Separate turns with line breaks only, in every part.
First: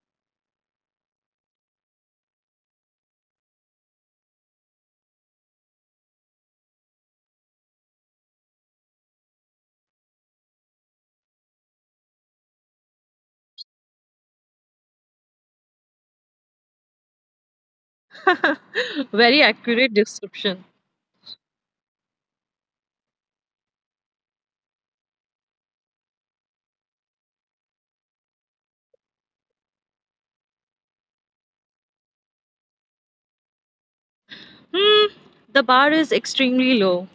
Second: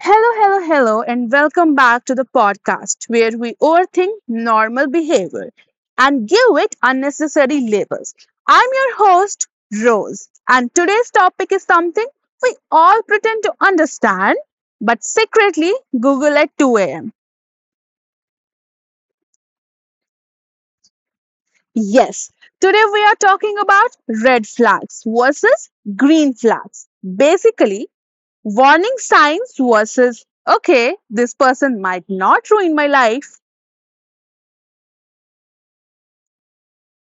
Hello, hello, hello, and welcome back to the podcast where we overthink normal behavior and give it unnecessary labels. I'm your host, Rose, and today's topic is something we all pretend to understand but secretly Google at 2 a.m.
Very accurate description.
Yes, today we are talking about red flags versus green flags. Basically, warning signs versus okay, this person might not ruin my life.
Hmm, the bar is extremely low.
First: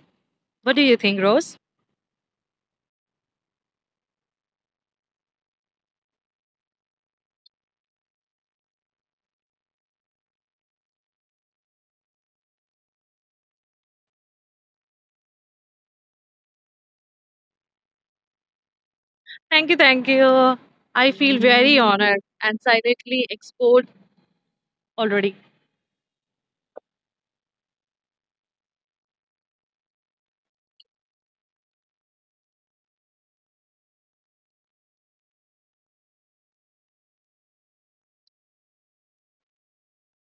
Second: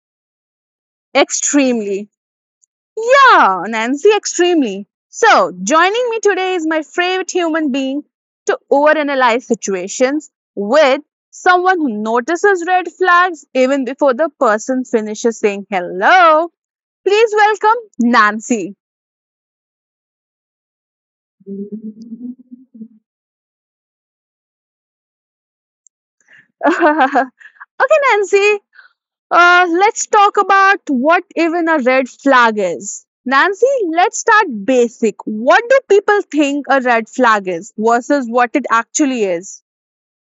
What do you think, Rose?
Extremely. Yeah, Nancy, extremely. So, joining me today is my favorite human being to overanalyze situations with, someone who notices red flags even before the person finishes saying hello. Please welcome Nancy.
Thank you, thank you. I feel very honored and silently export already.
Okay, Nancy, let's talk about what even a red flag is. Nancy, let's start basic. What do people think a red flag is versus what it actually is?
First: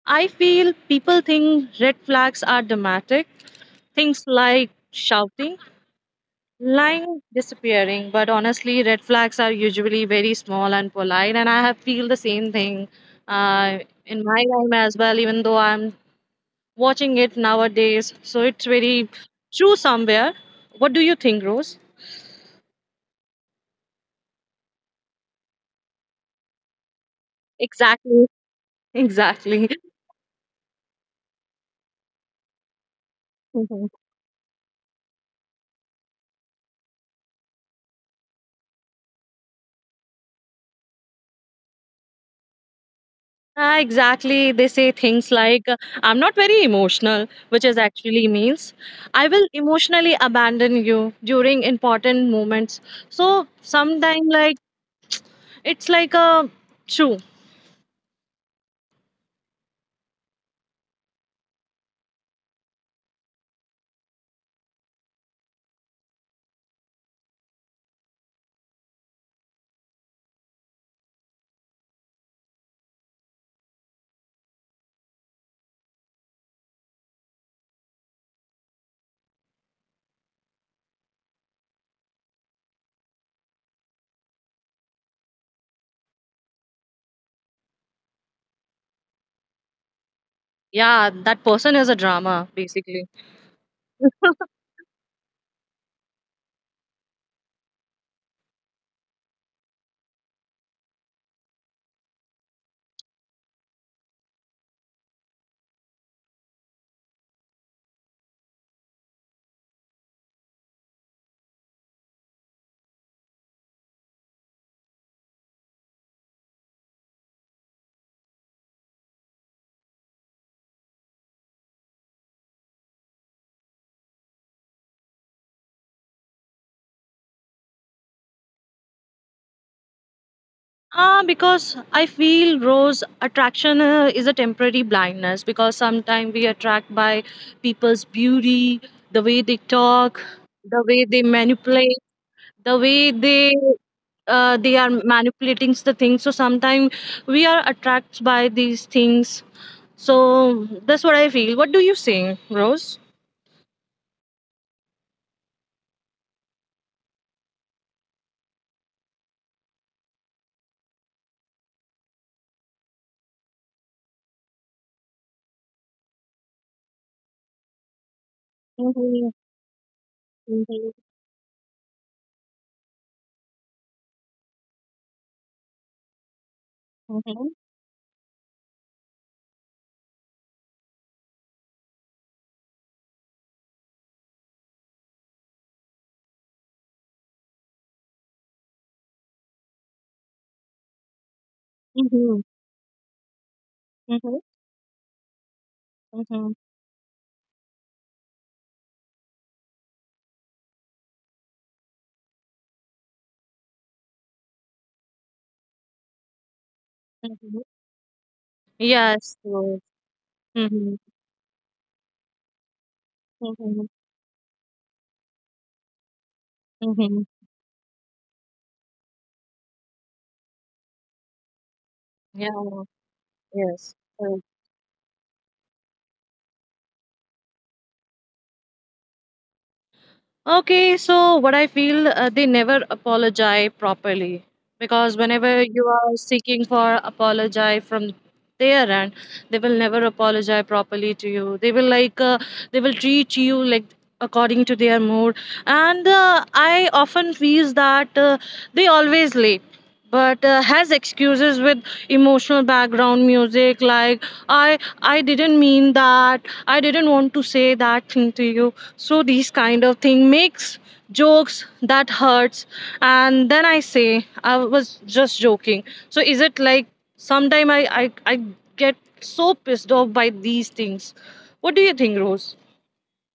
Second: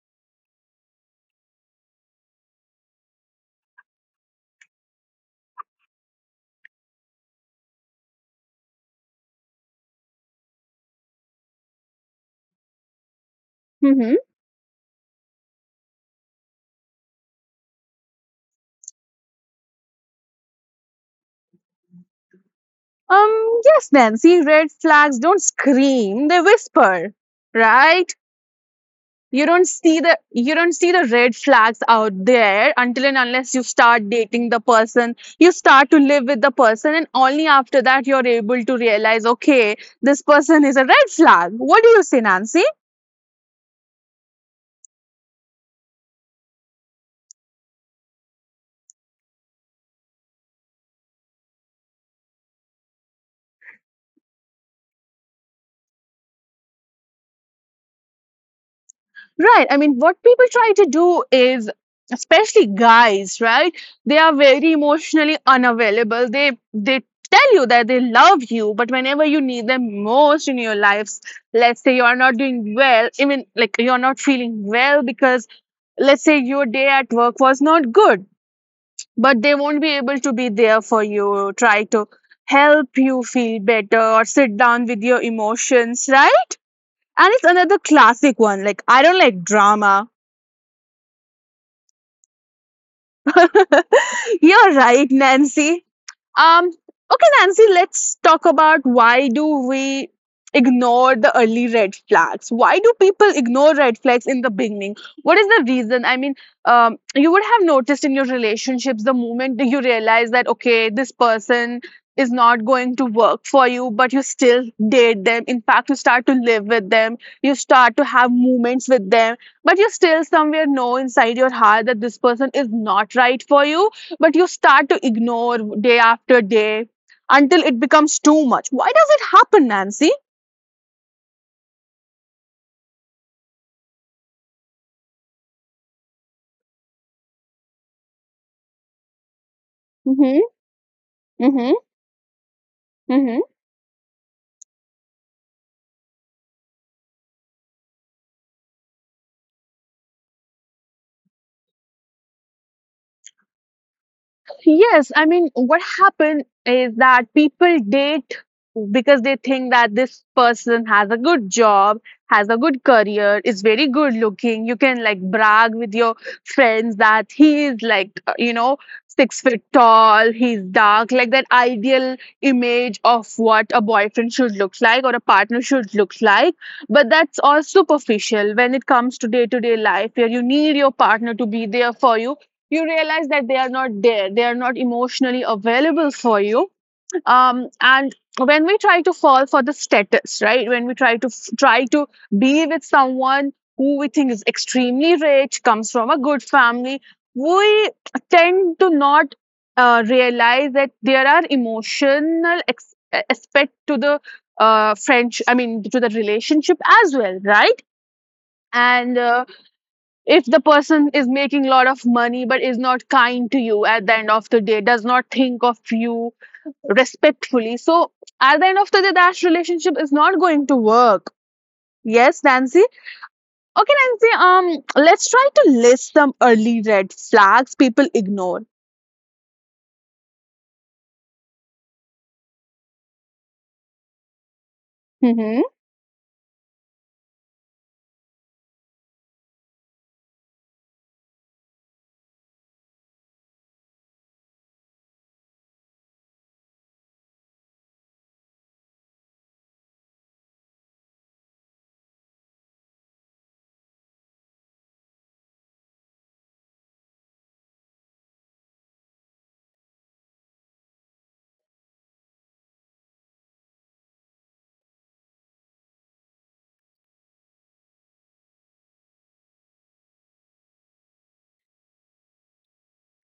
I feel people think red flags are dramatic. Things like shouting, lying, disappearing. But honestly, red flags are usually very small and polite. And I have feel the same thing uh,
hmm
in my time as well, even though I'm watching it nowadays. So it's very true somewhere. What do you think, Rose?
Yes, Nancy, red flags don't scream, they whisper, right?
Exactly. Exactly.
You don't see the red flags out there until and unless you
Mhm.
start dating the person, you start to live with the person, and only after that you're able to realize, okay, this person is a red flag. What do you say, Nancy?
Ah, exactly. They say things like, I'm not very emotional, which is actually means I will emotionally abandon you during important moments. So sometime like it's like a true.
Right. I mean, what people try to do is, especially guys, right? They are very emotionally unavailable. They tell you that they love you, but whenever you need them most in your lives, let's say you are not doing well, even like you're not feeling well because let's say your day at work was not good, but they won't be able to be there for you, try to help you feel better or sit down with your emotions, right? And it's another classic one. Like I don't like drama.
Yeah, that person is a drama, basically.
You're right, Nancy. Okay, Nancy, let's talk about why do we ignore the early red flags? Why do people ignore red flags in the beginning? What is the reason? I mean, you would have noticed in your relationships the moment that you realize that, okay, this person is not going to work for you, but you still date them. In fact, you start to live with them, you start to have moments with them, but you still somewhere know inside your heart that this person is not right for you, but you start to ignore day after day until it becomes too much. Why does it happen, Nancy?
Ah, because I feel Rose attraction is a temporary blindness because sometimes we attract by people's beauty, the way they talk,
Mm-hmm.
the way they
Mm-hmm.
manipulate, the way
Mm-hmm.
they are manipulating the things. So sometimes we are attracted by these things. So that's what I feel. What do you think, Rose?
Yes, I mean, what happened is that people date because they think that this person has a good job, has a good career, is very good looking. You can like brag with your friends that he is like, you know,
Mhm,
6 feet tall, he's
mhm,
dark, like that ideal image of what a boyfriend should look like or a partner should look like. But that's
mhm,
all superficial when it comes to day life where you need your partner to be there for you, you realize that they are not there, they are not emotionally available for you. And when we try to fall for the status, right, when we try to
mhm,
be with someone who we think
mhm,
is extremely rich, comes from a good
mhm,
family, we tend to not realize that there are emotional aspect to the french I mean to the relationship as well,
mhm.
right? and
Yes. Rose.
if the
Mhm,
person is making a lot of money but is not kind to you,
mhm,
at the end of the day does not think of you
mhm.
respectfully, so at the end of the day that relationship is not going to work. Yes,
Yeah,
Nancy. Okay,
yes,
Nancy,
I
let's try to list some early red flags people ignore.
Okay, so what I feel, they never apologize properly because whenever you are seeking for apologize from their end, they will never apologize properly to you. They will they will treat you like according to their mood, and I often feels that they always late. But has excuses with emotional background music like I didn't mean that I didn't want to say that thing to you, so these kind of thing makes jokes that hurts, and then I say I was just joking. So is it like sometime I get so pissed off by these things. What do you think, Rose?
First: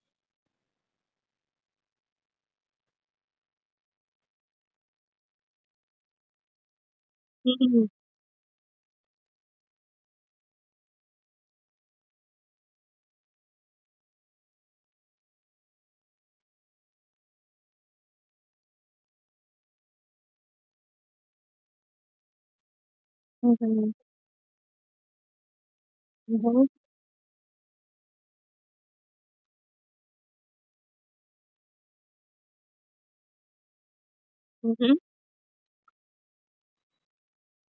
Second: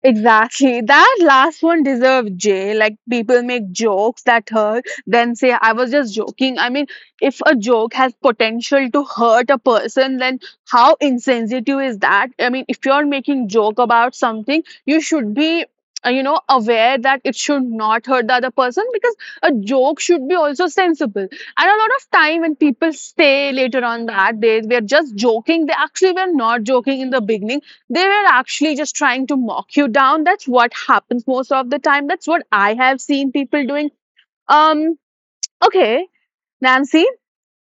Exactly. That last one deserved J. Like people make jokes that hurt, then say I was just joking. I mean, if a
Mm-hmm.
joke has potential to hurt a person, then how insensitive is that? I mean, if you're making joke about something, you should be you know, aware that it should not hurt the other person, because a joke should be also sensible, and a lot of time when people say later on that they were just joking, they actually were not
Mm-hmm.
joking in the beginning. They were actually just trying to mock you down. That's what happens most of the time. That's what I have seen people doing. Um, okay, Nancy,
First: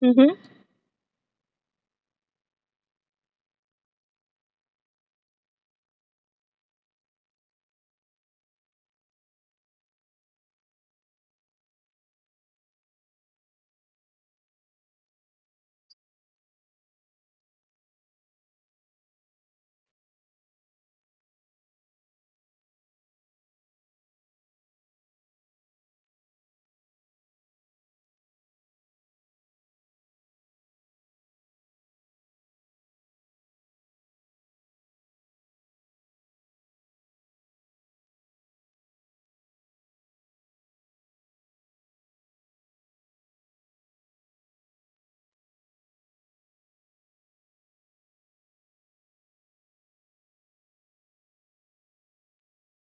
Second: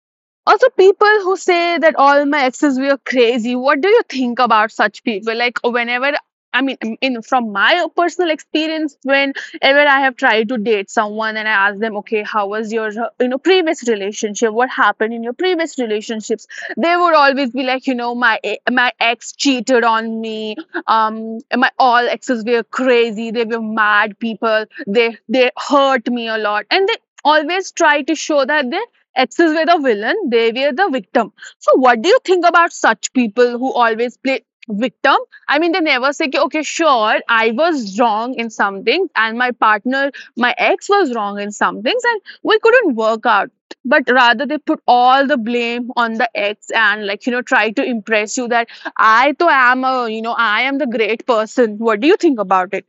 Hmm.
also, people who say that all my exes were crazy. What do you think about such people? Like, whenever I mean, from my personal experience, whenever I have tried to date someone and I ask them, okay, how was your you know, previous relationship? What happened in your previous relationships? They would always be like, you know, my ex cheated on me. Um, my all exes were crazy. They were mad people. They they hurt me a lot, and they always try to show that they X's were the villain, they were the victim. So, what do you think about such people who always play victim? I mean, they never say, "Ki, okay, sure, I was wrong in some things, and my partner, my ex, was wrong in some things, and we couldn't work out." But rather, they put all the blame on the ex and, like, you know, try to impress you that I to am a, you know, I am the great person. What do you think about it?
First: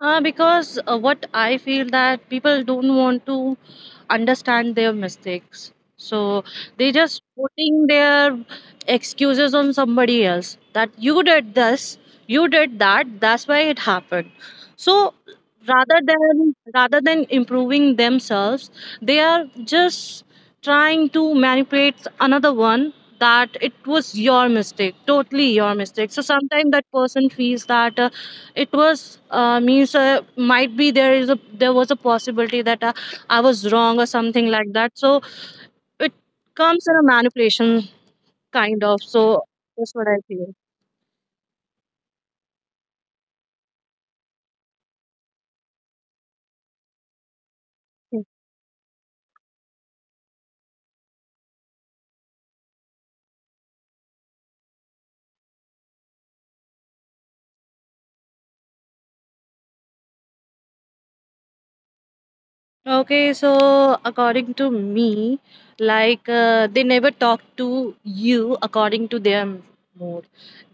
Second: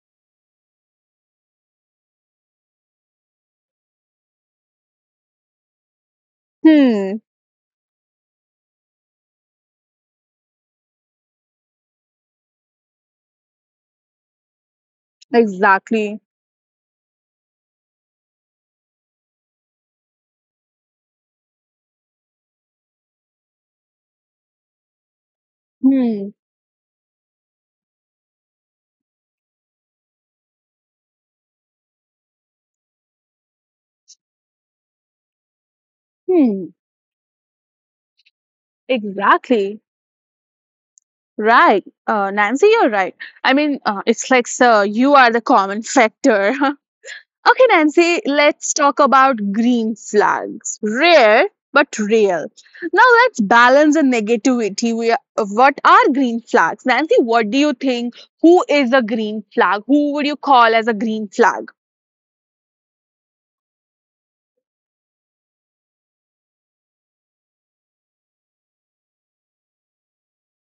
Because what I feel that people don't want to understand their mistakes. So they
Hmm,
just putting their excuses on somebody else, that you did this, you did that, that's why it happened. So rather
exactly.
than rather than improving themselves, they are just trying to manipulate another one, that it was your mistake, totally your mistake. So
Hmm,
sometimes that person feels that it was means might be there was a possibility that I was wrong or something like that, so it
hmm,
comes in a manipulation kind of. So
exactly.
that's what I feel.
Right, Nancy, you're right. I mean, it's like, sir, you are the common factor. Okay, Nancy,
Hmm.
let's talk about green flags. Rare, but real. Now let's balance the negativity. We are, what are green flags? Nancy, what do you think? Who is a green flag? Who would you call as a green flag?
Okay, so according to me, they never talk to you according to their mood.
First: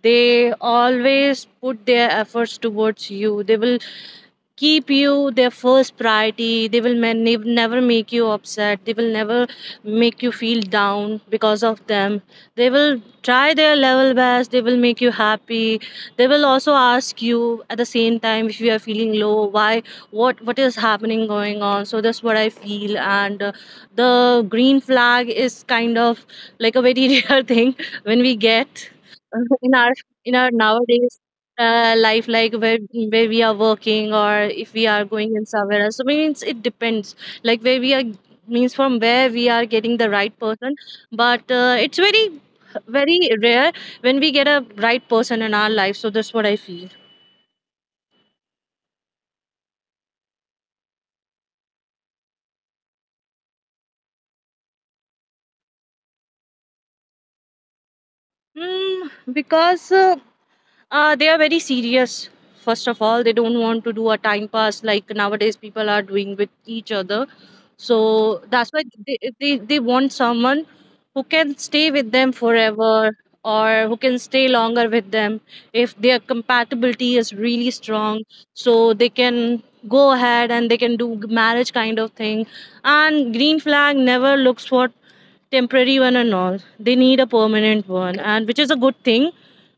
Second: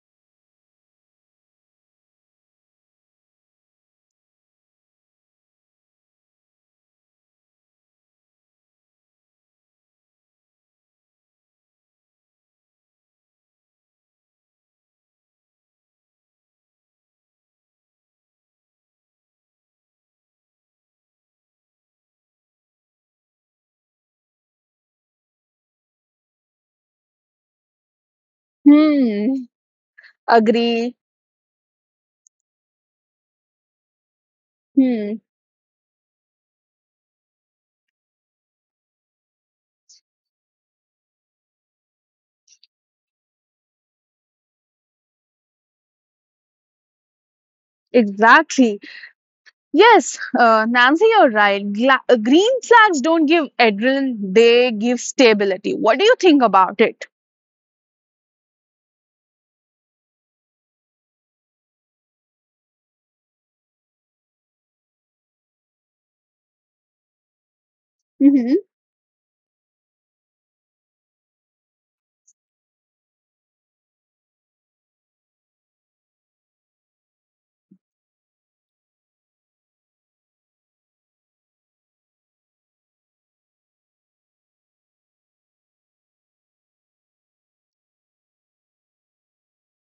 They always put their efforts towards you. They will keep you their first priority. They will never make you upset. They will never make you feel down because of them. They will try their level best. They will make you happy. They will also ask you at the same time if you are feeling low, why, what is happening, going on. So that's what I feel. And the green flag is kind of like a very rare thing when we get
Hmm,
in our in our
agree.
nowadays life, like where we are working or if we are
Hmm,
going in somewhere else. So means it depends. Like where we are, means from where we are getting the right person. But it's very rare when we get a right person in our life. So that's what I feel.
exactly. Yes, Nancy, you're right. Green flags don't give adrenaline, they give stability. What do you think about it?
Mm, because they are very serious. First of all, they don't want to do a time pass like nowadays people are doing with each other. So that's why they want someone who can stay with them forever, or who can stay longer with them if their compatibility is really strong. So they can go ahead and they can do marriage kind of thing. And green flag never looks for temporary one and all. They need a permanent one, and which is a good thing,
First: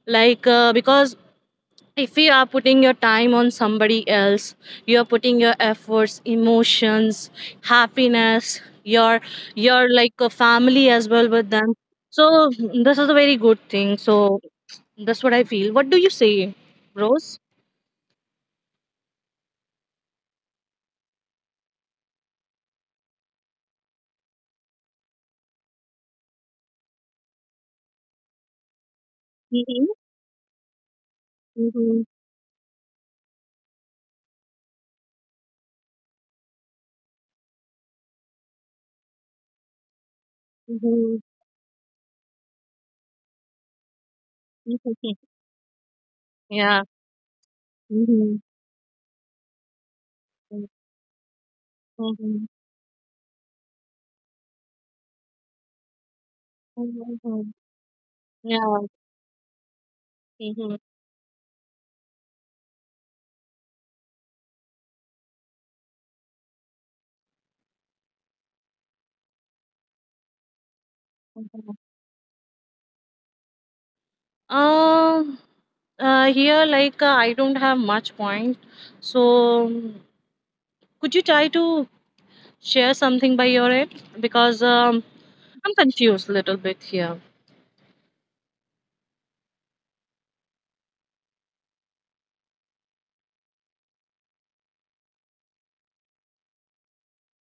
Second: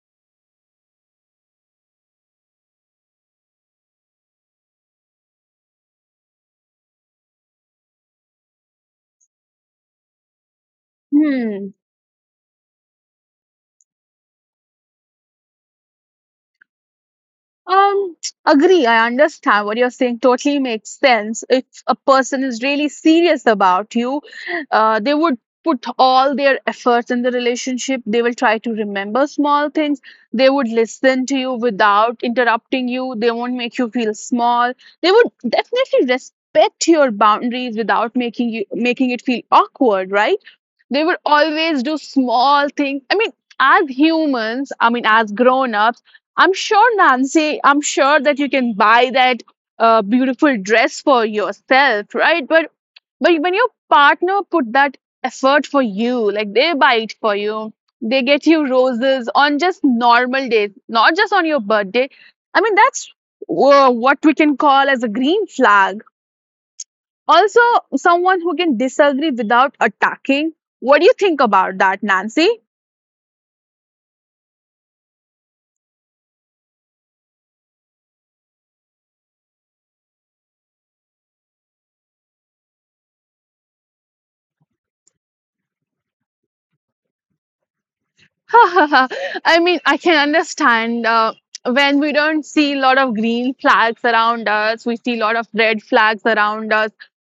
because if you are putting your time on somebody else, you are putting your efforts, emotions, happiness, your like a family as well with
Hmm.
them. So this is a very good thing. So that's what I feel. What do you say, Rose?
Um, Agree. I understand what you're saying. Totally makes sense. If a person is really serious about you, they would put all their efforts in the relationship. They will try to remember small
Mm-hmm.
things. They would listen to you
Mm-hmm.
without interrupting you. They won't make you feel small. They would definitely respect your boundaries without making it feel awkward, right? They
Mm-hmm.
would always do small things. I mean, as humans, I mean,
Mm-hmm.
as grown ups, I'm
Yeah,
sure, Nancy, I'm sure
mm-hmm.
that you can buy that beautiful dress for yourself,
Mm-hmm.
right? But when your partner put that effort for you, like they buy it for
Mm-hmm.
you, they get you
Yeah,
roses on just normal days,
mm-hmm.
not just on your birthday. I mean, that's what we can call as a green flag. Also, someone who can disagree without attacking. What do you think
Mm-hmm.
about that, Nancy?
Um, here, like, I don't have much point, so could you try to share something by your end? Because I'm confused a little bit here.
I mean, I can understand when we don't see a lot of green flags around us, we see a lot of red flags around us.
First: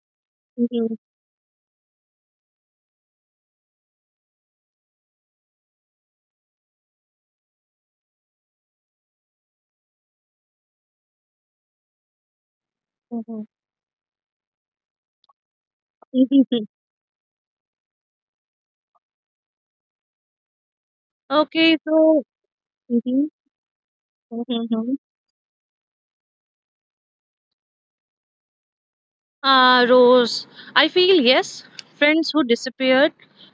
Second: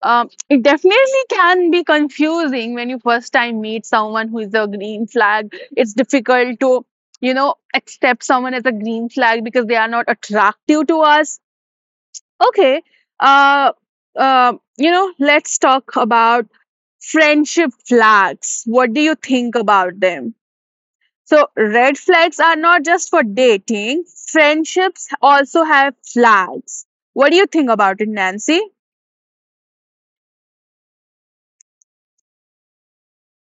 It
Mhm,
definitely can be confusing when you first time meet someone who is a green flag. It's difficult to, you know, accept someone as a green flag because they are not attractive to us. Okay.
mhm.
Uh, you know, let's talk about friendship flags. What do you think about them? So,
Okay,
red
so
flags are not just for
mhm,
dating,
mhm, mhm.
friendships also have flags. What do you think about it, Nancy?
Ah, Rose, I feel yes, friends who disappeared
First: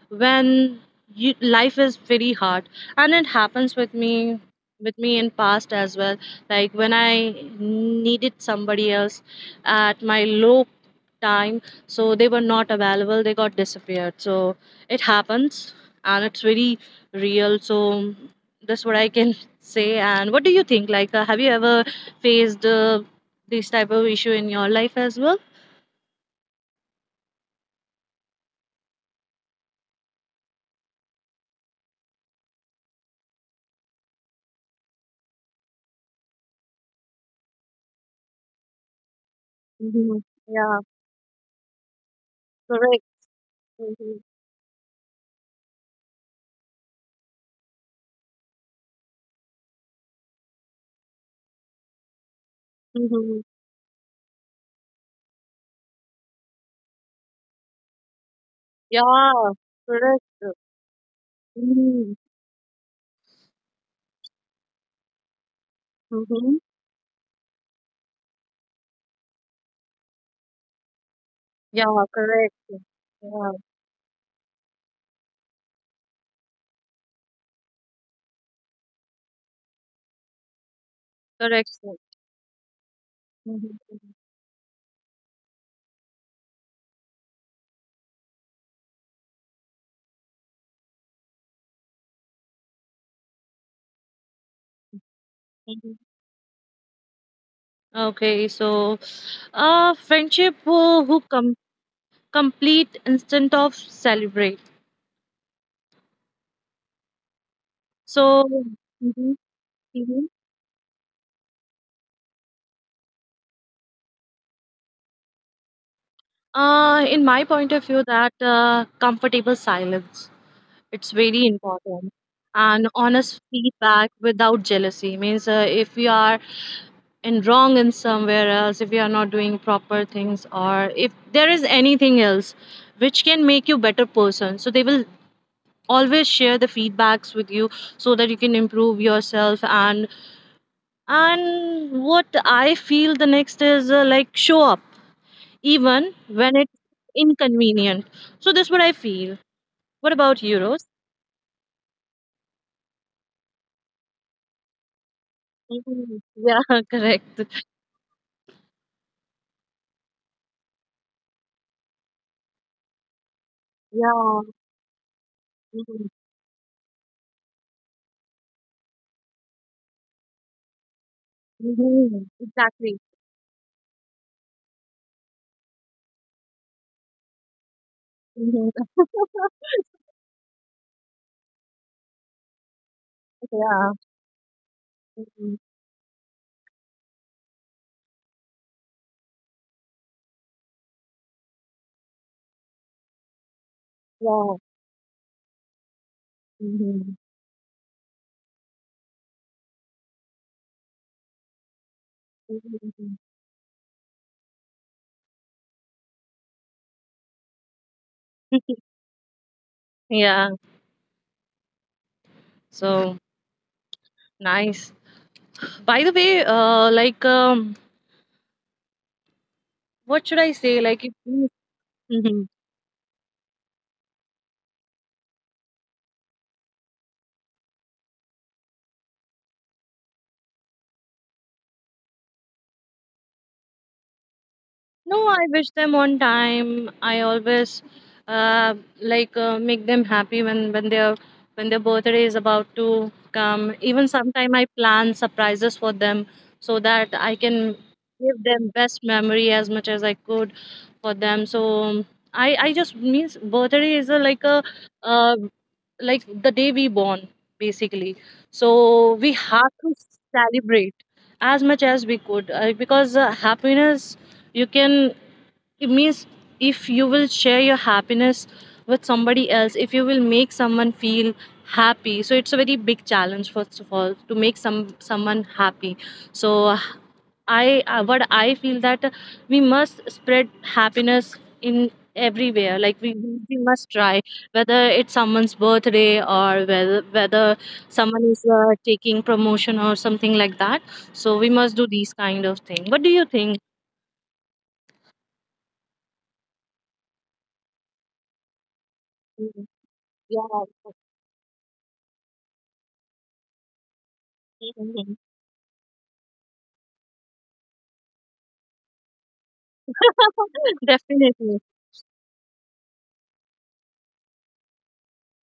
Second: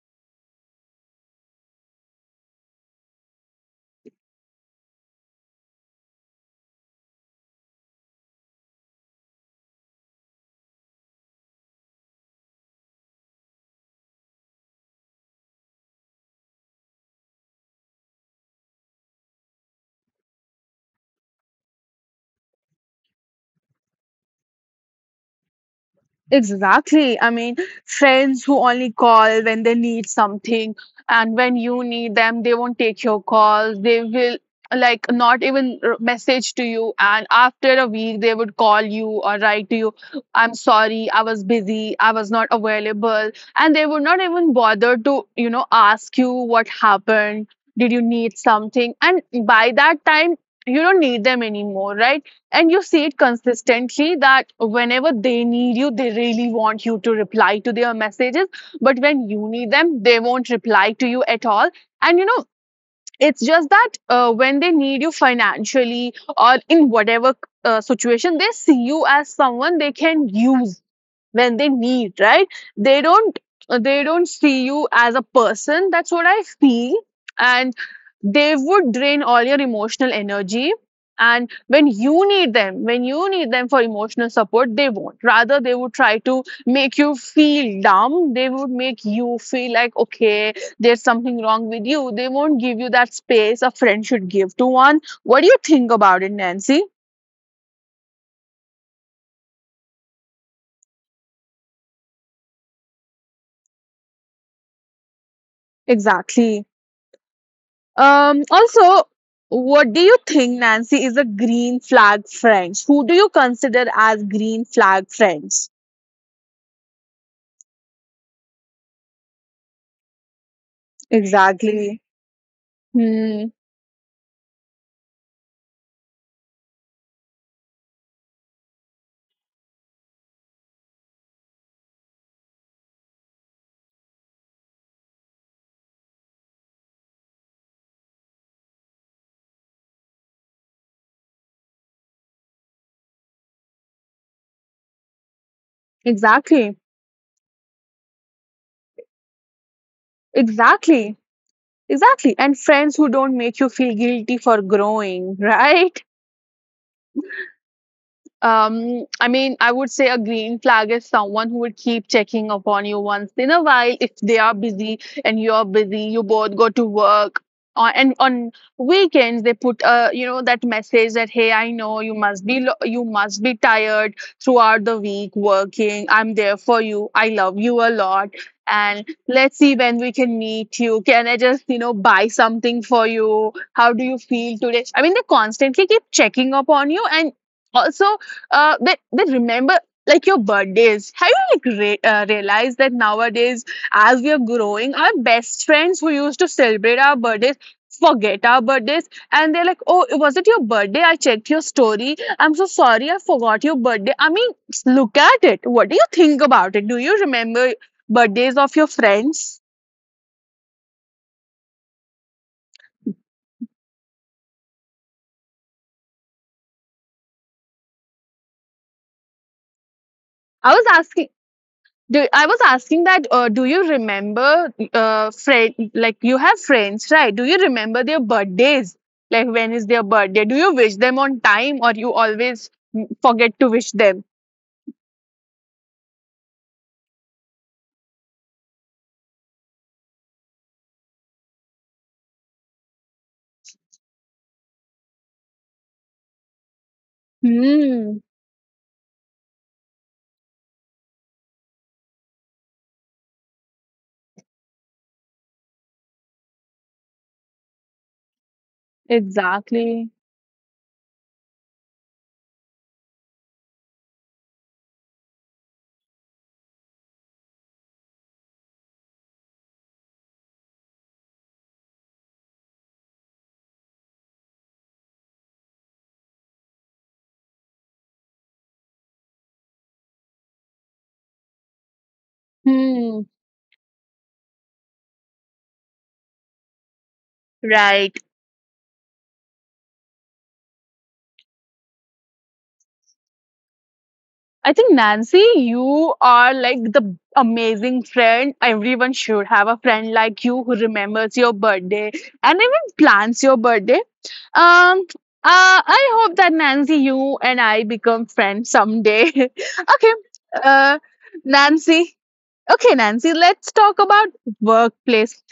when you, life is very hard, and it happens with me in past as well. Like when I needed somebody else at my low time, so they were not available, they got disappeared. So it happens, and it's very real. So that's what I can say. And what do you think? Like, have you ever faced this type of issue in your life as well?
Exactly. I mean, friends who only call when they need something, and when you need them, they won't take your calls. They will like not even message to you. And after a week, they would call you or write to you,
Mhm.
I'm
Yeah,
sorry, I was busy, I was not
correct.
available. And they would
Mhm.
not even bother to, you know, ask you what happened. Did you need something? And by that time, you don't need them anymore, right? And you see it
Mhm.
consistently that whenever they need you, they really want you to reply to their messages, but
Yeah,
when you need them they
correct.
won't reply to you at all.
Mhm.
And you know, it's just that when they need you financially
Mhm.
or in whatever situation, they see you as someone they can use when they
Yeah,
need, right?
correct.
They don't
Yeah,
they don't see you as a person, that's what I feel. And they would drain all your emotional energy, and
correct.
when
Sir.
you need them,
Mhm.
for
Mhm.
emotional support, they won't, rather they would try to make you feel dumb. They would make you feel like, okay, there's something wrong with you. They won't give you that space a friend should give to one. What do you think
Mhm.
about it, Nancy?
Okay, so friendship who, complete instant of celebrate.
Exactly.
So
Also,
mhm.
what do you
Mhm.
think, Nancy, is a green flag French? Who do you consider as green flag French?
In my point of view that comfortable silence, it's very
Exactly.
important. And honest
Hmm.
feedback without jealousy, means if you are and wrong in somewhere else, if you are not doing proper things, or if there is anything else which can make you better person, so they will always share the feedbacks with you so that you can improve yourself. And what I feel the next is like show up even when
Exactly.
it's inconvenient. So that's what I feel. What about you, Rose?
Exactly. Exactly. And friends who don't make you feel guilty for growing, right?
Mhm. Yeah, correct.
I mean, I would say a green flag is someone who would keep checking upon you once in a while if
Yeah,
they are busy and you're busy,
mhm.
you both go to work. On, and on weekends they put you know that message that hey, I know you
Mhm.
must be
Exactly.
you must be tired throughout the week working, I'm there for you, I love you a lot,
Mhm.
and let's see when we can meet. You can I just, you know, buy something for you?
Yeah,
How do you feel today? I mean, they
mhm.
constantly keep checking up on you. And also, uh, that remember like your birthdays. Have you like realized that nowadays, as we are
Yeah,
growing, our best friends who used to celebrate
mhm.
our birthdays forget our birthdays, and they're like, "Oh, was it your birthday? I checked your story. I'm so sorry, I forgot your birthday." I mean, look at it. What do you think about it? Do you remember birthdays of your friends?
Yeah, so nice. By the way, like, what should I
I
say?
was
Like, if
asking. I was asking that, do you remember, friend, like you have friends, right? Do you remember their birthdays? Like when is their birthday? Do you wish them on time or you always forget to wish them?
no, I wish them on time. I always uh, make them happy when when their birthday is about to come. Even sometime I plan surprises for them so that I can
Hmm,
give them best memory as much as I could for them. So I just means birthday is a uh, like the day we born basically. So we have to
exactly.
celebrate as much as we could, because happiness, you can, it means if you will share your happiness with somebody else, if you will make someone feel happy, so it's a very big challenge first of all to make someone happy. So I what I feel that we must spread happiness in everywhere, like
Hmm,
we must try whether it's someone's birthday or whether
right.
someone is taking promotion or something like that, so we must do these kind of thing. What do you think?
I think Nancy, you are like the amazing friend. Everyone should have a friend like
Yeah,
you who remembers your birthday and even plans your birthday. Um,
mhm.
I hope that Nancy, you and I become friends someday. Okay, uh,
Definitely.
Nancy. Okay, Nancy. Let's talk about workplace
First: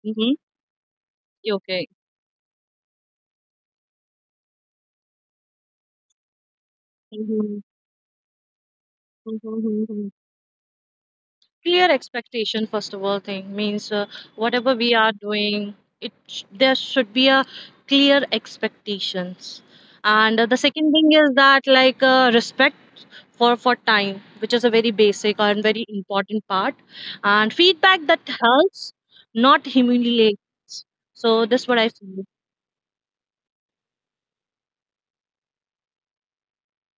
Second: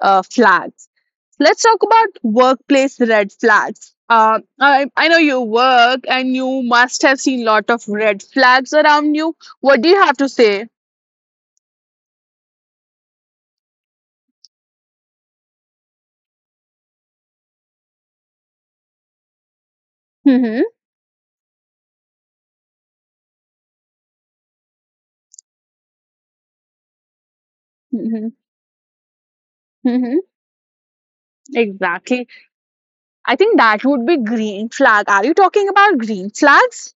Mm-hmm.
flags. Let's talk
Okay.
about workplace red flags. I know you work and you must have seen
Mm-hmm.
lot of red flags around you. What do you
Mm-hmm.
have to say?
Clear expectation, first of all, thing means whatever we are doing, there should be a clear expectations. And the
Mm-hmm.
second thing is that like respect for time, which is a very basic and very important part, and feedback that
Mm-hmm.
helps, not
Mm-hmm.
humiliates. So that's what I feel.
Exactly. I think that would be green flag. Are you talking about green flags?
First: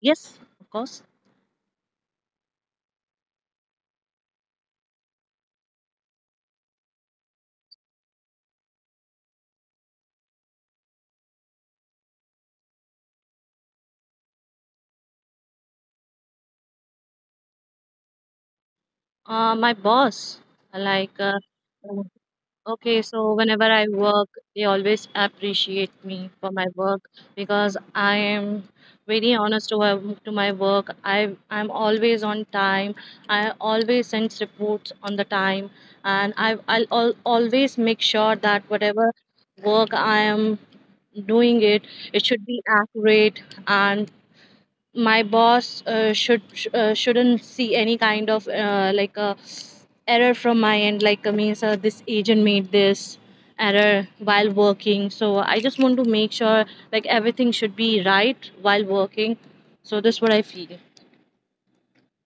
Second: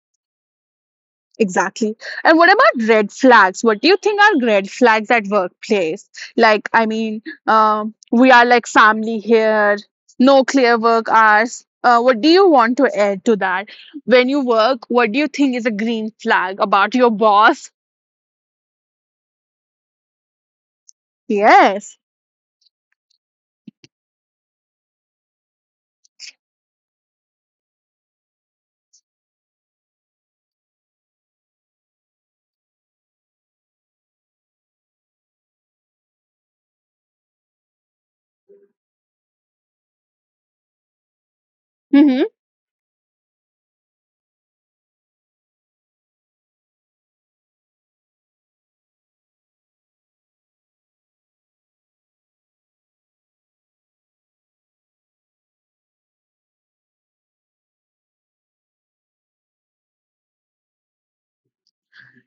Yes, of course.
Exactly. And what about red flags? What do you think are red flags at workplace? Like, I mean, we are like family here, no clear work hours. What do you want to add to that? When you work, what do you think is a green flag about your boss?
My boss, like,
Yes.
okay, so whenever I work, they always appreciate me for my work because I am very honest to, my work. I I'm always on time. I always send reports on the time, and I'll always make sure that whatever work I am doing it,
Mm-hmm.
it should be accurate and my boss shouldn't see any kind of like a error from my end, like means this agent made this error while working. So I just want to make sure like everything should be right while working. So that's what I feel.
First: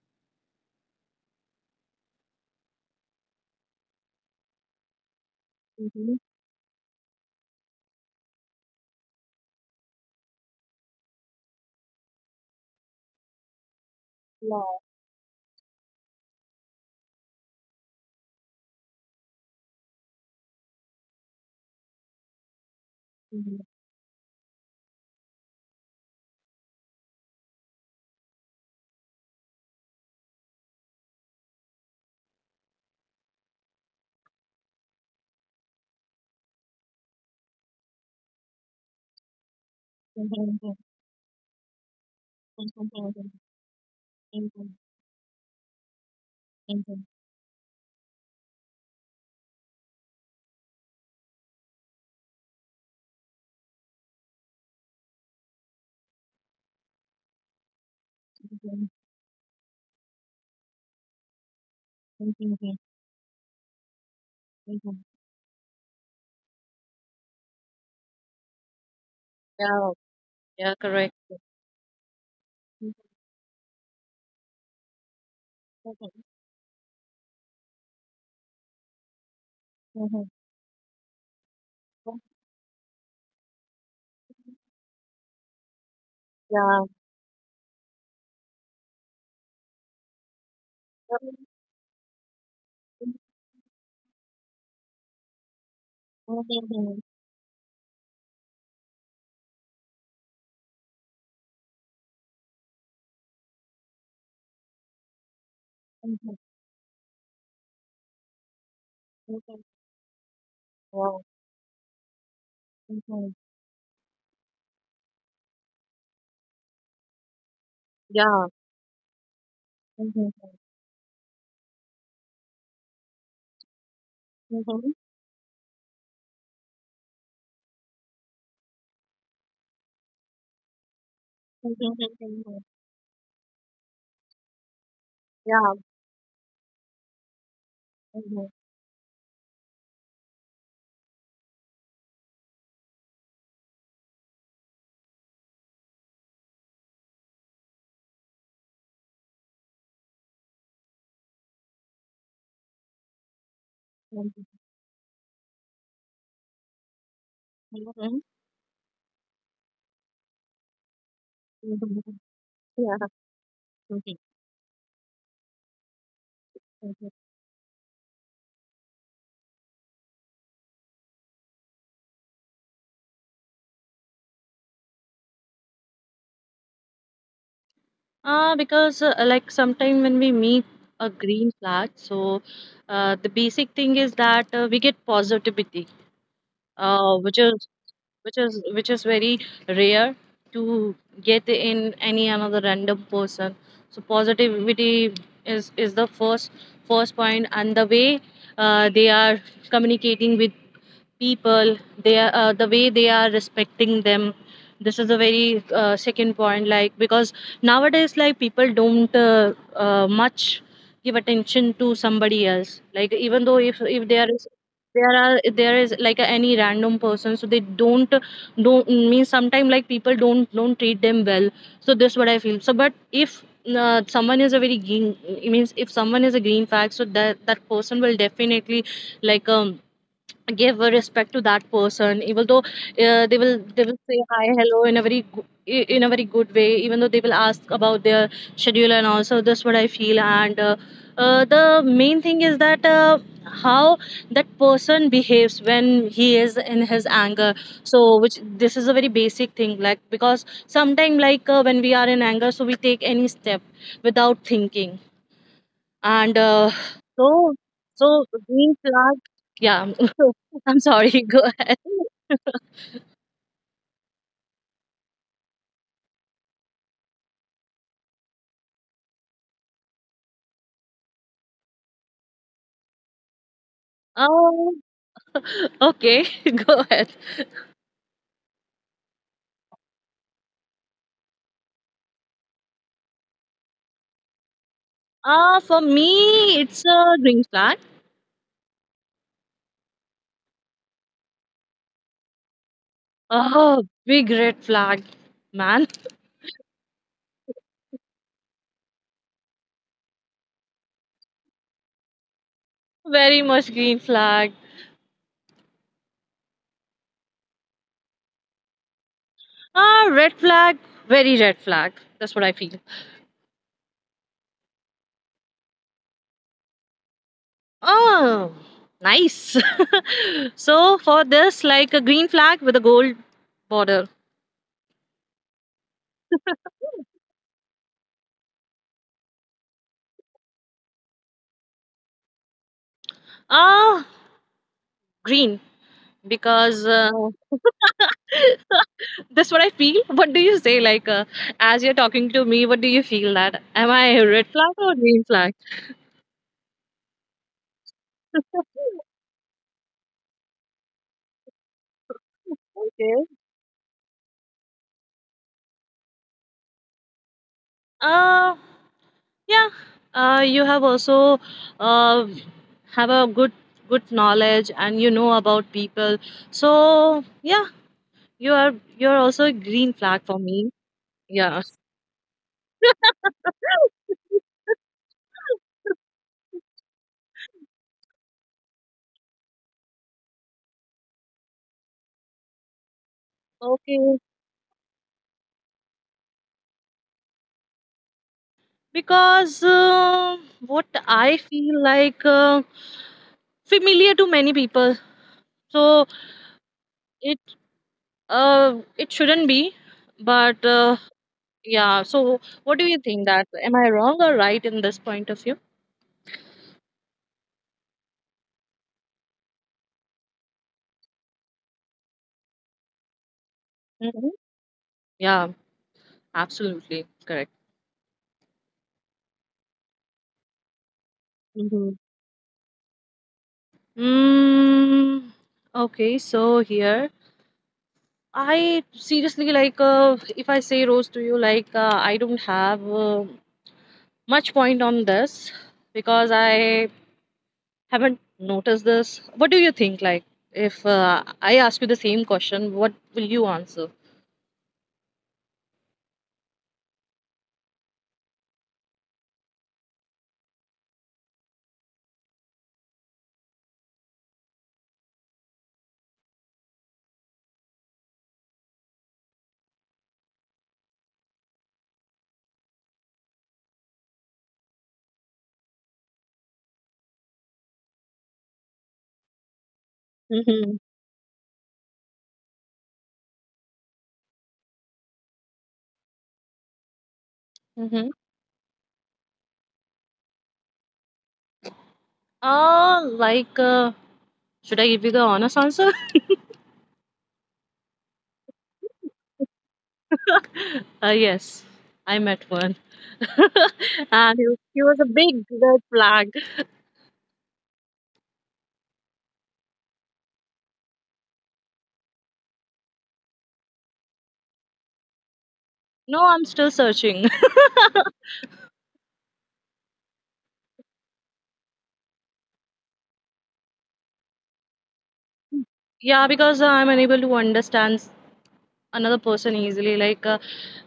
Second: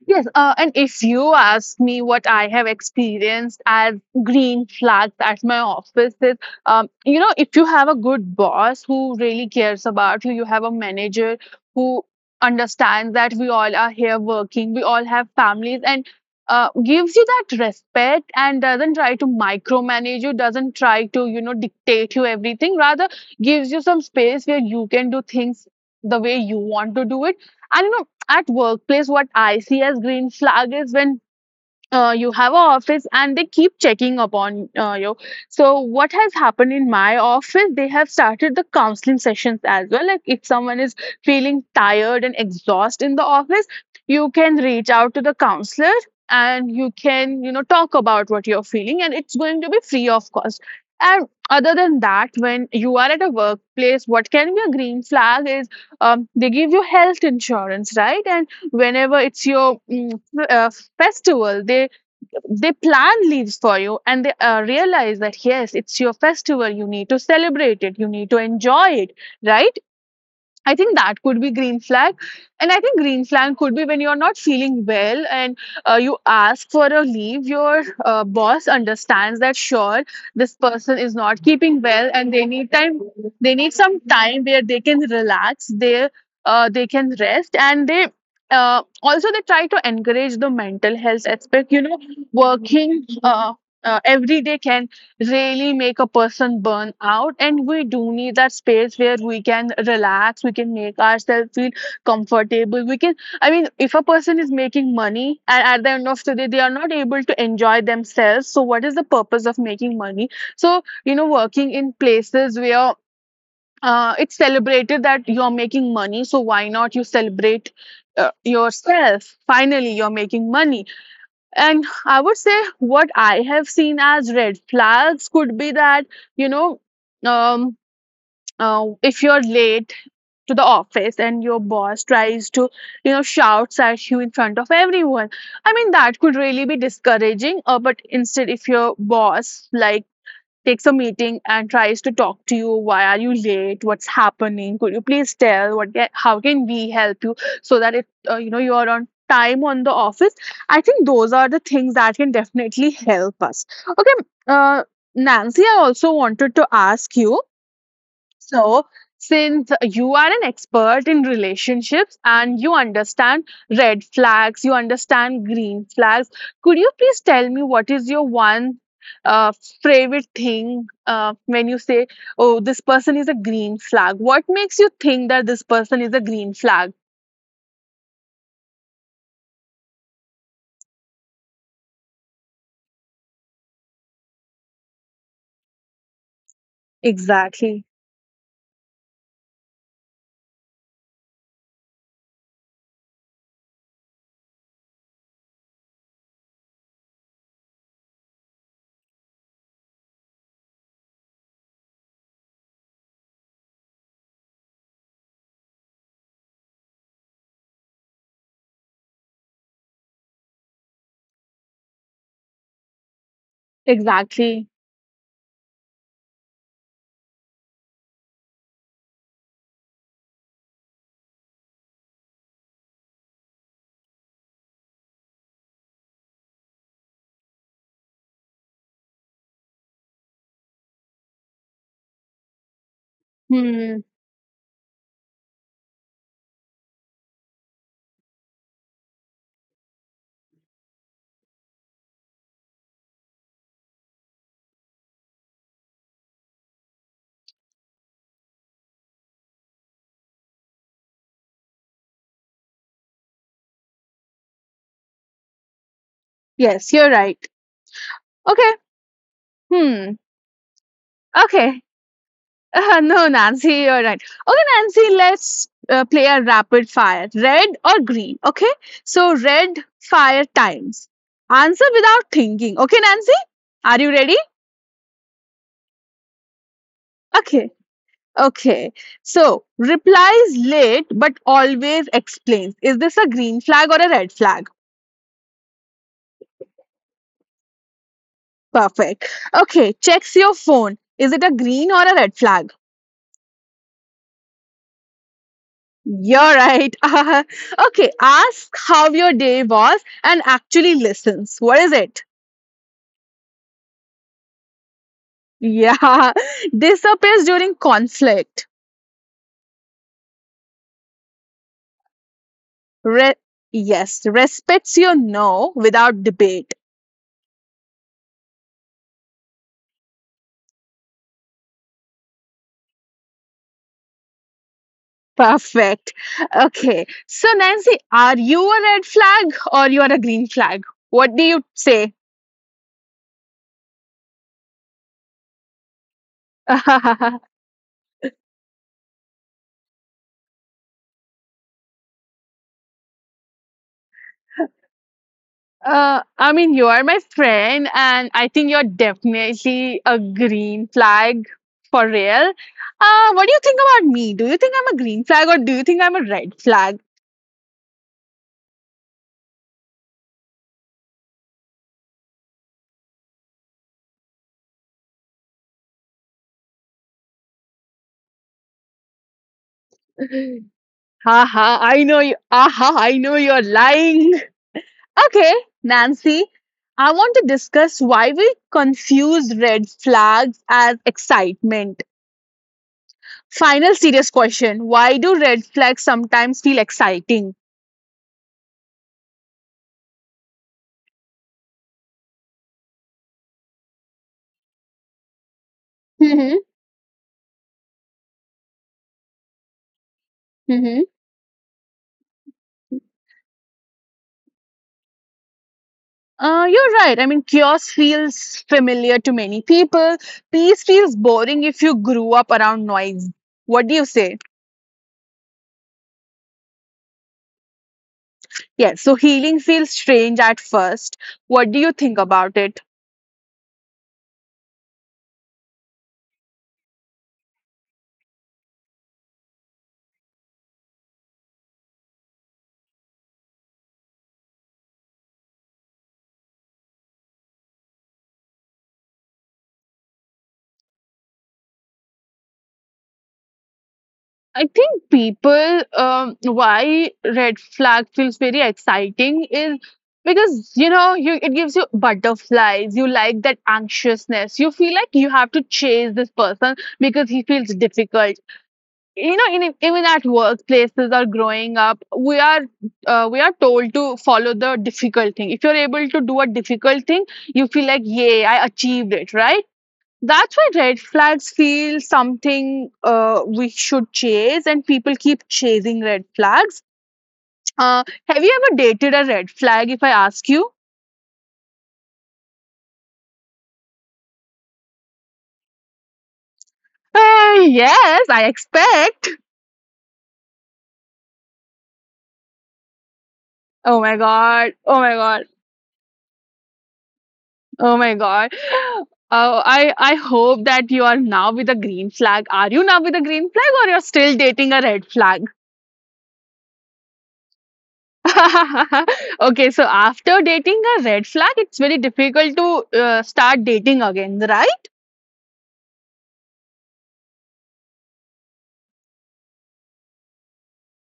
Yes, and if you ask me what I have experienced as green flags at my office
Mhm.
is, you know, if you have a good boss who really cares about you, you have a manager who understands that we all are here
Yeah.
working, we all have families, and gives you that respect and doesn't try to micromanage you, doesn't try to, you know, dictate you everything, rather
Mhm.
gives you some space where you can do things the way you want to do it. And you know, at workplace, what I see as green flag is when you have an office and they keep checking upon you. So, what has happened in my office? They have started the counseling sessions as well. Like, if
Mhm.
someone is feeling tired and exhausted in the
Mhm.
office, you can
Mhm.
reach out to the counselor and you
Mhm.
can, you know, talk about what you're feeling, and it's going to be free of cost. And other than that, when you are at a workplace, what can be a green flag is, they give you health insurance, right? And
Mhm.
whenever it's your uh, festival, they
Mhm.
plan leaves for you, and they
Mhm.
realize that yes, it's your festival, you need to celebrate it, you need to enjoy it, right?
Yeah,
I
yeah,
think
correct.
that could be green flag, and I
Mhm.
think green flag could be when you're not feeling well and you ask for a leave. Your boss understands that sure, this person is not keeping well
Mhm.
and they need time. They need some time where they can relax.
Yeah,
They can rest and they. Also, they try to encourage the mental health aspect. You know, working every day can really make a person burn
mhm.
out, and we do need that space where we can relax, we can make ourselves feel comfortable, we can. I mean, if a person is making money and at the end of the
Mhm.
day they are not able to enjoy themselves, so what is the purpose of
Mhm.
making money? So you
Wow.
know, working in places where
Mhm.
it's celebrated that you're making money, so why not you celebrate
Yeah.
yourself, finally you're
Mhm.
making money. And I would say what I have seen as red
Mhm.
flags could be that, you know, um, if you're late to the office and your
Mhm.
boss tries
Mhm.
to, you know, shouts at you in front of everyone, I
Yeah.
mean, that could really be discouraging. But instead,
Mhm.
if your boss, like, takes a meeting and tries to talk to you, why are you late, what's happening, could you please tell, how can we help you, so that it you know, you are on time on the office. I think those are the things that can definitely help us. Okay,
Mhm.
uh, Nancy, I also wanted to ask you,
Mhm.
so, since you are an expert in
Mhm.
relationships and you
Yeah.
understand red
Mhm.
flags, you understand green flags, could you
Mhm.
please tell me what is your one uh, favorite thing when you say, oh, this person is a green flag? What makes you think that this person is a green flag?
Because like sometime when we meet a green flag, so the basic thing is that we get positivity, uh, which is
Exactly.
which is very rare to get in any another random person. So positivity is the first point, and the way they are communicating with people, they are the way they are respecting them. This is a very second point, like because nowadays like people don't much give attention to somebody else. Like even though if there is
Exactly.
there is like any random person, so they don't mean. Sometimes like people don't treat them well, so this what I feel. So but if someone is a very green, it means if someone is a green flag, so that person will definitely like give a respect to that person. Even though they will
Hmm.
say hi hello in a very in a very good way. Even though they will ask about their schedule and also, that's what I feel. And the main thing is that how that person behaves when he is in his anger. So which this is a very basic thing, like because sometimes like when we are in anger, so we take any step without thinking. And
Yes, you're right.
so, so
Okay.
green flag. Yeah.
Hmm.
I'm sorry. Go ahead.
Okay. No, Nancy, you're right. Okay, Nancy, let's play a rapid fire. Red or green? Okay. So, red fire times. Answer without thinking. Okay, Nancy? Are you ready?
Oh, okay. Go ahead.
Okay. Okay. So, replies late but always explains. Is this a green flag or a red flag?
Uh, for me, it's a green flag.
Perfect. Okay. Checks your phone. Is it a green or a red flag?
Oh, big red flag, man.
You're right. Okay. Ask how your day was and actually listens. What is it?
Very much green flag.
Yeah, disappears during conflict.
Ah, red flag. Very red flag. That's what I feel.
Re- yes, respects your no without debate.
Oh, nice. So for this, like a green flag with a gold border.
Perfect. Okay, so Nancy, are you a red flag or you are a green flag? What do you say?
Ah, green. Because that's what I feel. What do you say? Like, as you're talking to me, what do you feel that? Am I a red flag or green flag?
I mean, you are my friend, and I think you're definitely a green flag for real.
Okay.
What do you think about me? Do you think I'm a green flag or do you think I'm a red flag?
Uh, yeah. You have also uh, have a good knowledge and you know about people. So yeah, you're also a green flag for me. Yeah.
Haha, I know you. Aha, I know you're lying. Okay, Nancy, I want to discuss why we confuse red flags as excitement. Final
Okay.
serious question: why do red flags sometimes feel exciting?
because what I feel like familiar to many people. So
Mm-hmm.
it, uh, it shouldn't be. But
Mm-hmm.
yeah, so what do you think that am I wrong or right in this point of view?
You're right. I mean, chaos feels familiar to many people. Peace feels boring if you grew up around noise. What do you
Mhm.
say?
Yeah, absolutely correct.
Yes, so healing feels strange at first. What do you
Hmm.
think about it?
mm, okay, so here I seriously like, if I say rose to you, like I don't have much point on this because I haven't noticed this. What do you think? Like, if I ask you the same question, what will you answer?
I think people, why red flag feels very exciting is because you know, you it gives you butterflies. You like that anxiousness. You feel like you have to chase this person because he feels difficult. You know, even at workplaces or growing up, we are we are told to follow the difficult thing. If you're able to do a difficult thing, you feel like yay, I achieved it, right? That's why
Mm-hmm.
red flags feel something we should chase, and people keep chasing red flags.
Mm-hmm.
Have you ever dated a red flag, if I ask you?
Like, should I give you the honest answer?
Yes, I expect.
Yes, I met one.
Oh my
And
god.
he was
Oh
a
my god.
big red flag.
Oh my god. Oh, I hope that you are now with a green flag. Are you now with a green flag or you're still dating a red flag?
No, I'm still searching.
Okay, so after dating a red flag, it's very difficult to start dating again, right?
Yeah, because I'm unable to understand another person easily. Like uh,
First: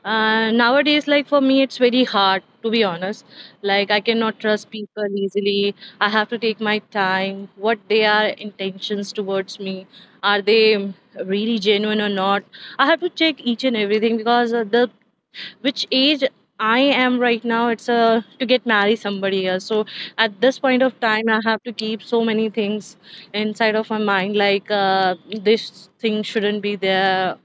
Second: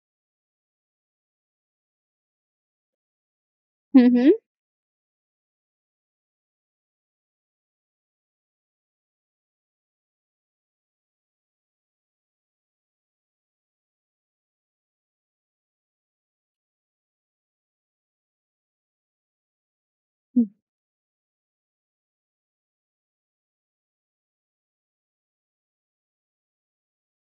uh, nowadays like for me, it's very hard to be honest. Like I cannot trust people easily. I have to take my time. What their intentions towards me, are they really genuine or not? I have to check each and everything because the which age I am right now, it's a to get marry somebody else. So at this point of time, I have to keep so many things inside of my mind, like this thing shouldn't be there,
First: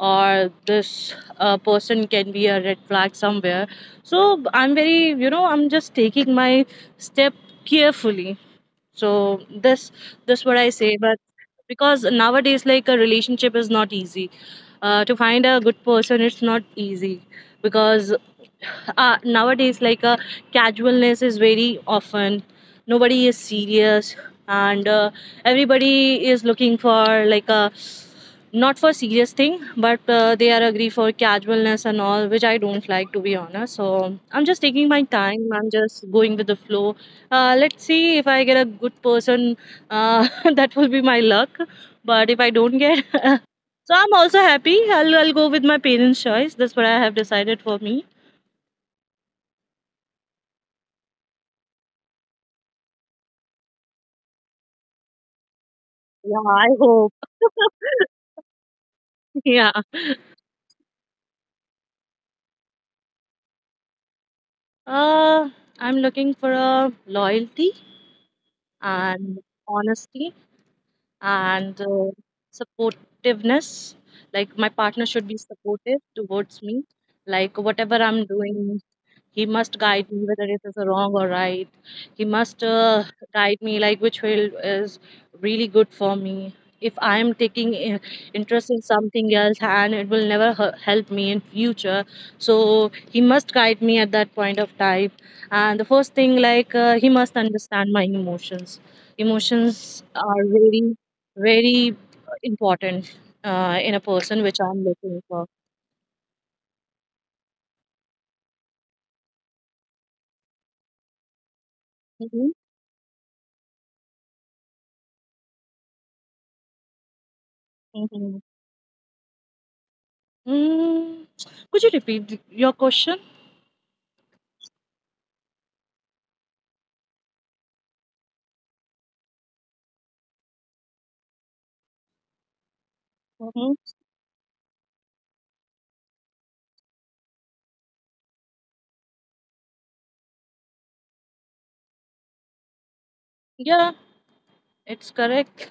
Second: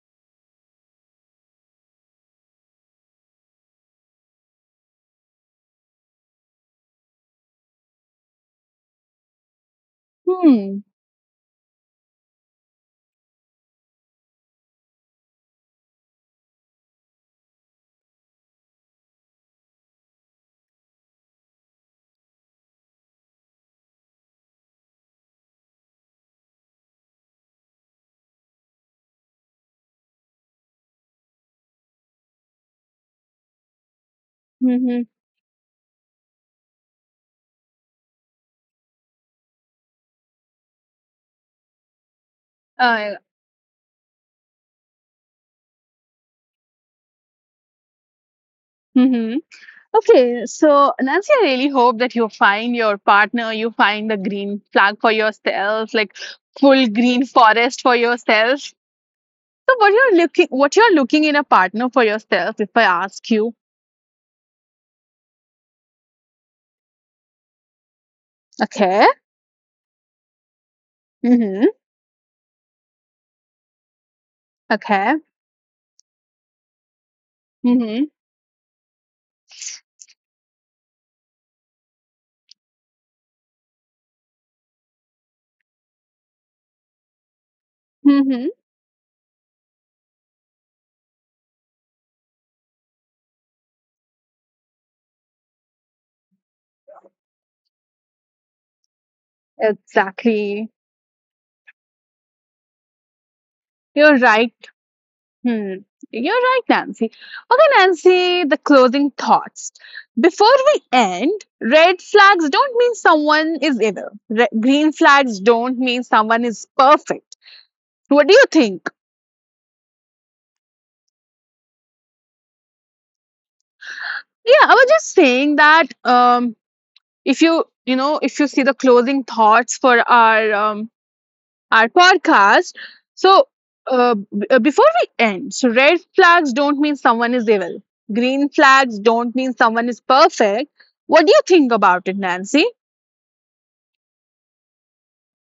or this person can be a red flag somewhere. So I'm very, you know, I'm just taking my step carefully. So this what I
Hmm.
say. But because nowadays like a relationship is not easy, to find a good person it's not easy because nowadays like, casualness is very often. Nobody is serious. And everybody is looking for like a not for serious thing, but they are agree for casualness and all, which I don't like, to be honest. So I'm just taking
Mm-hmm.
my time, I'm just going with the flow. Uh, let's see if I get a good person. Uh, that will be my luck. But if I don't get,
Uh,
so I'm also happy. I'll go with my parents choice. That's what I have decided for me.
mm-hmm. Okay, so Nancy, I really hope that you find your partner, you find the green flag for yourself, like
Yeah, I
full
hope.
green forest for yourself.
Yeah.
So what you're looking, what you're looking in a partner for yourself, if I ask you.
Uh, I'm looking for a loyalty
Okay.
and honesty,
Mm-hmm.
and supportiveness. Like my partner
Okay.
should be supportive towards me. Like whatever
Mm-hmm.
I'm doing, he must guide me whether it is wrong or right. He must, guide me like which field is really good for me. If I am taking
Mm-hmm.
interest in something else and it will never help me in future, so he must guide me at that point of time. And the first thing, like, he must understand my emotions. Emotions are
Exactly.
very, very important in a
You're
person which
right.
I'm looking for.
Hmm. You're right, Nancy. Okay, Nancy, the closing thoughts. Before we end, red flags don't mean someone is evil. Green flags don't mean someone is perfect. What
Mhm.
do you think?
Mm, could you repeat your question?
Yeah, I was just saying that if you, you know, if you see the closing thoughts for our podcast. So,
Hmm.
before we end, so red flags don't mean someone is evil. Green flags don't mean someone is perfect. What do you think about it, Nancy?
Yeah, it's correct.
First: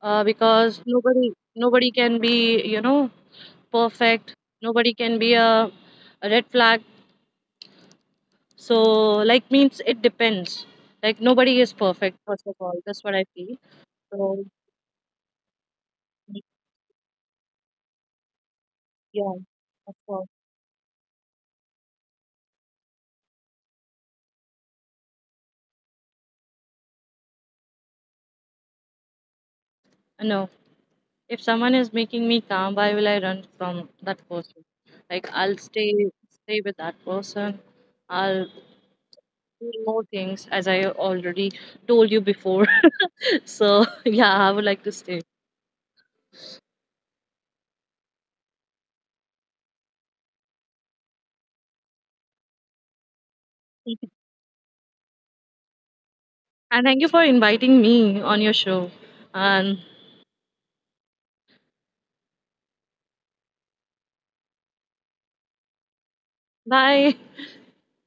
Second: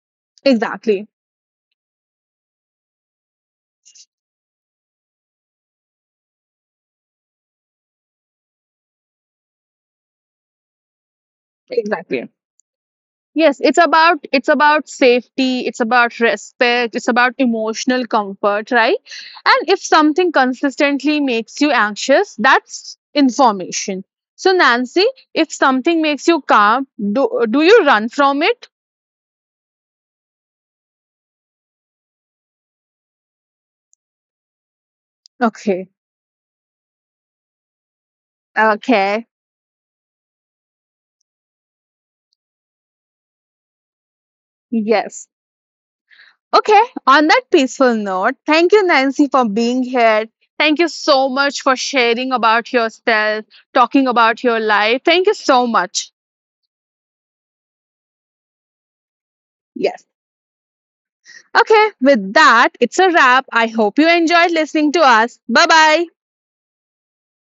Because
Exactly.
nobody can be, you know, perfect. Nobody can be a red flag. So like means it depends. Like nobody is perfect.
Exactly.
First of all, that's what I feel.
Yes, it's about,
So
it's about safety, it's about respect, it's about emotional comfort, right?
yeah,
And if
of course.
something consistently makes you anxious, that's information. So Nancy, if something makes you calm, do you run from it?
No, if someone is making me calm, why will I run from that person? Like I'll
Okay.
stay with that person. I'll
Okay.
more things, as I already told you before. So yeah, I would like to stay.
Yes. Okay. On that peaceful note, thank you, Nancy, for being here. Thank you so much for sharing about yourself, talking about your life. Thank you so much.
And thank you for inviting me on your show. And
Yes. Okay. With that, it's a wrap. I hope you enjoyed listening to us. Bye bye.
bye.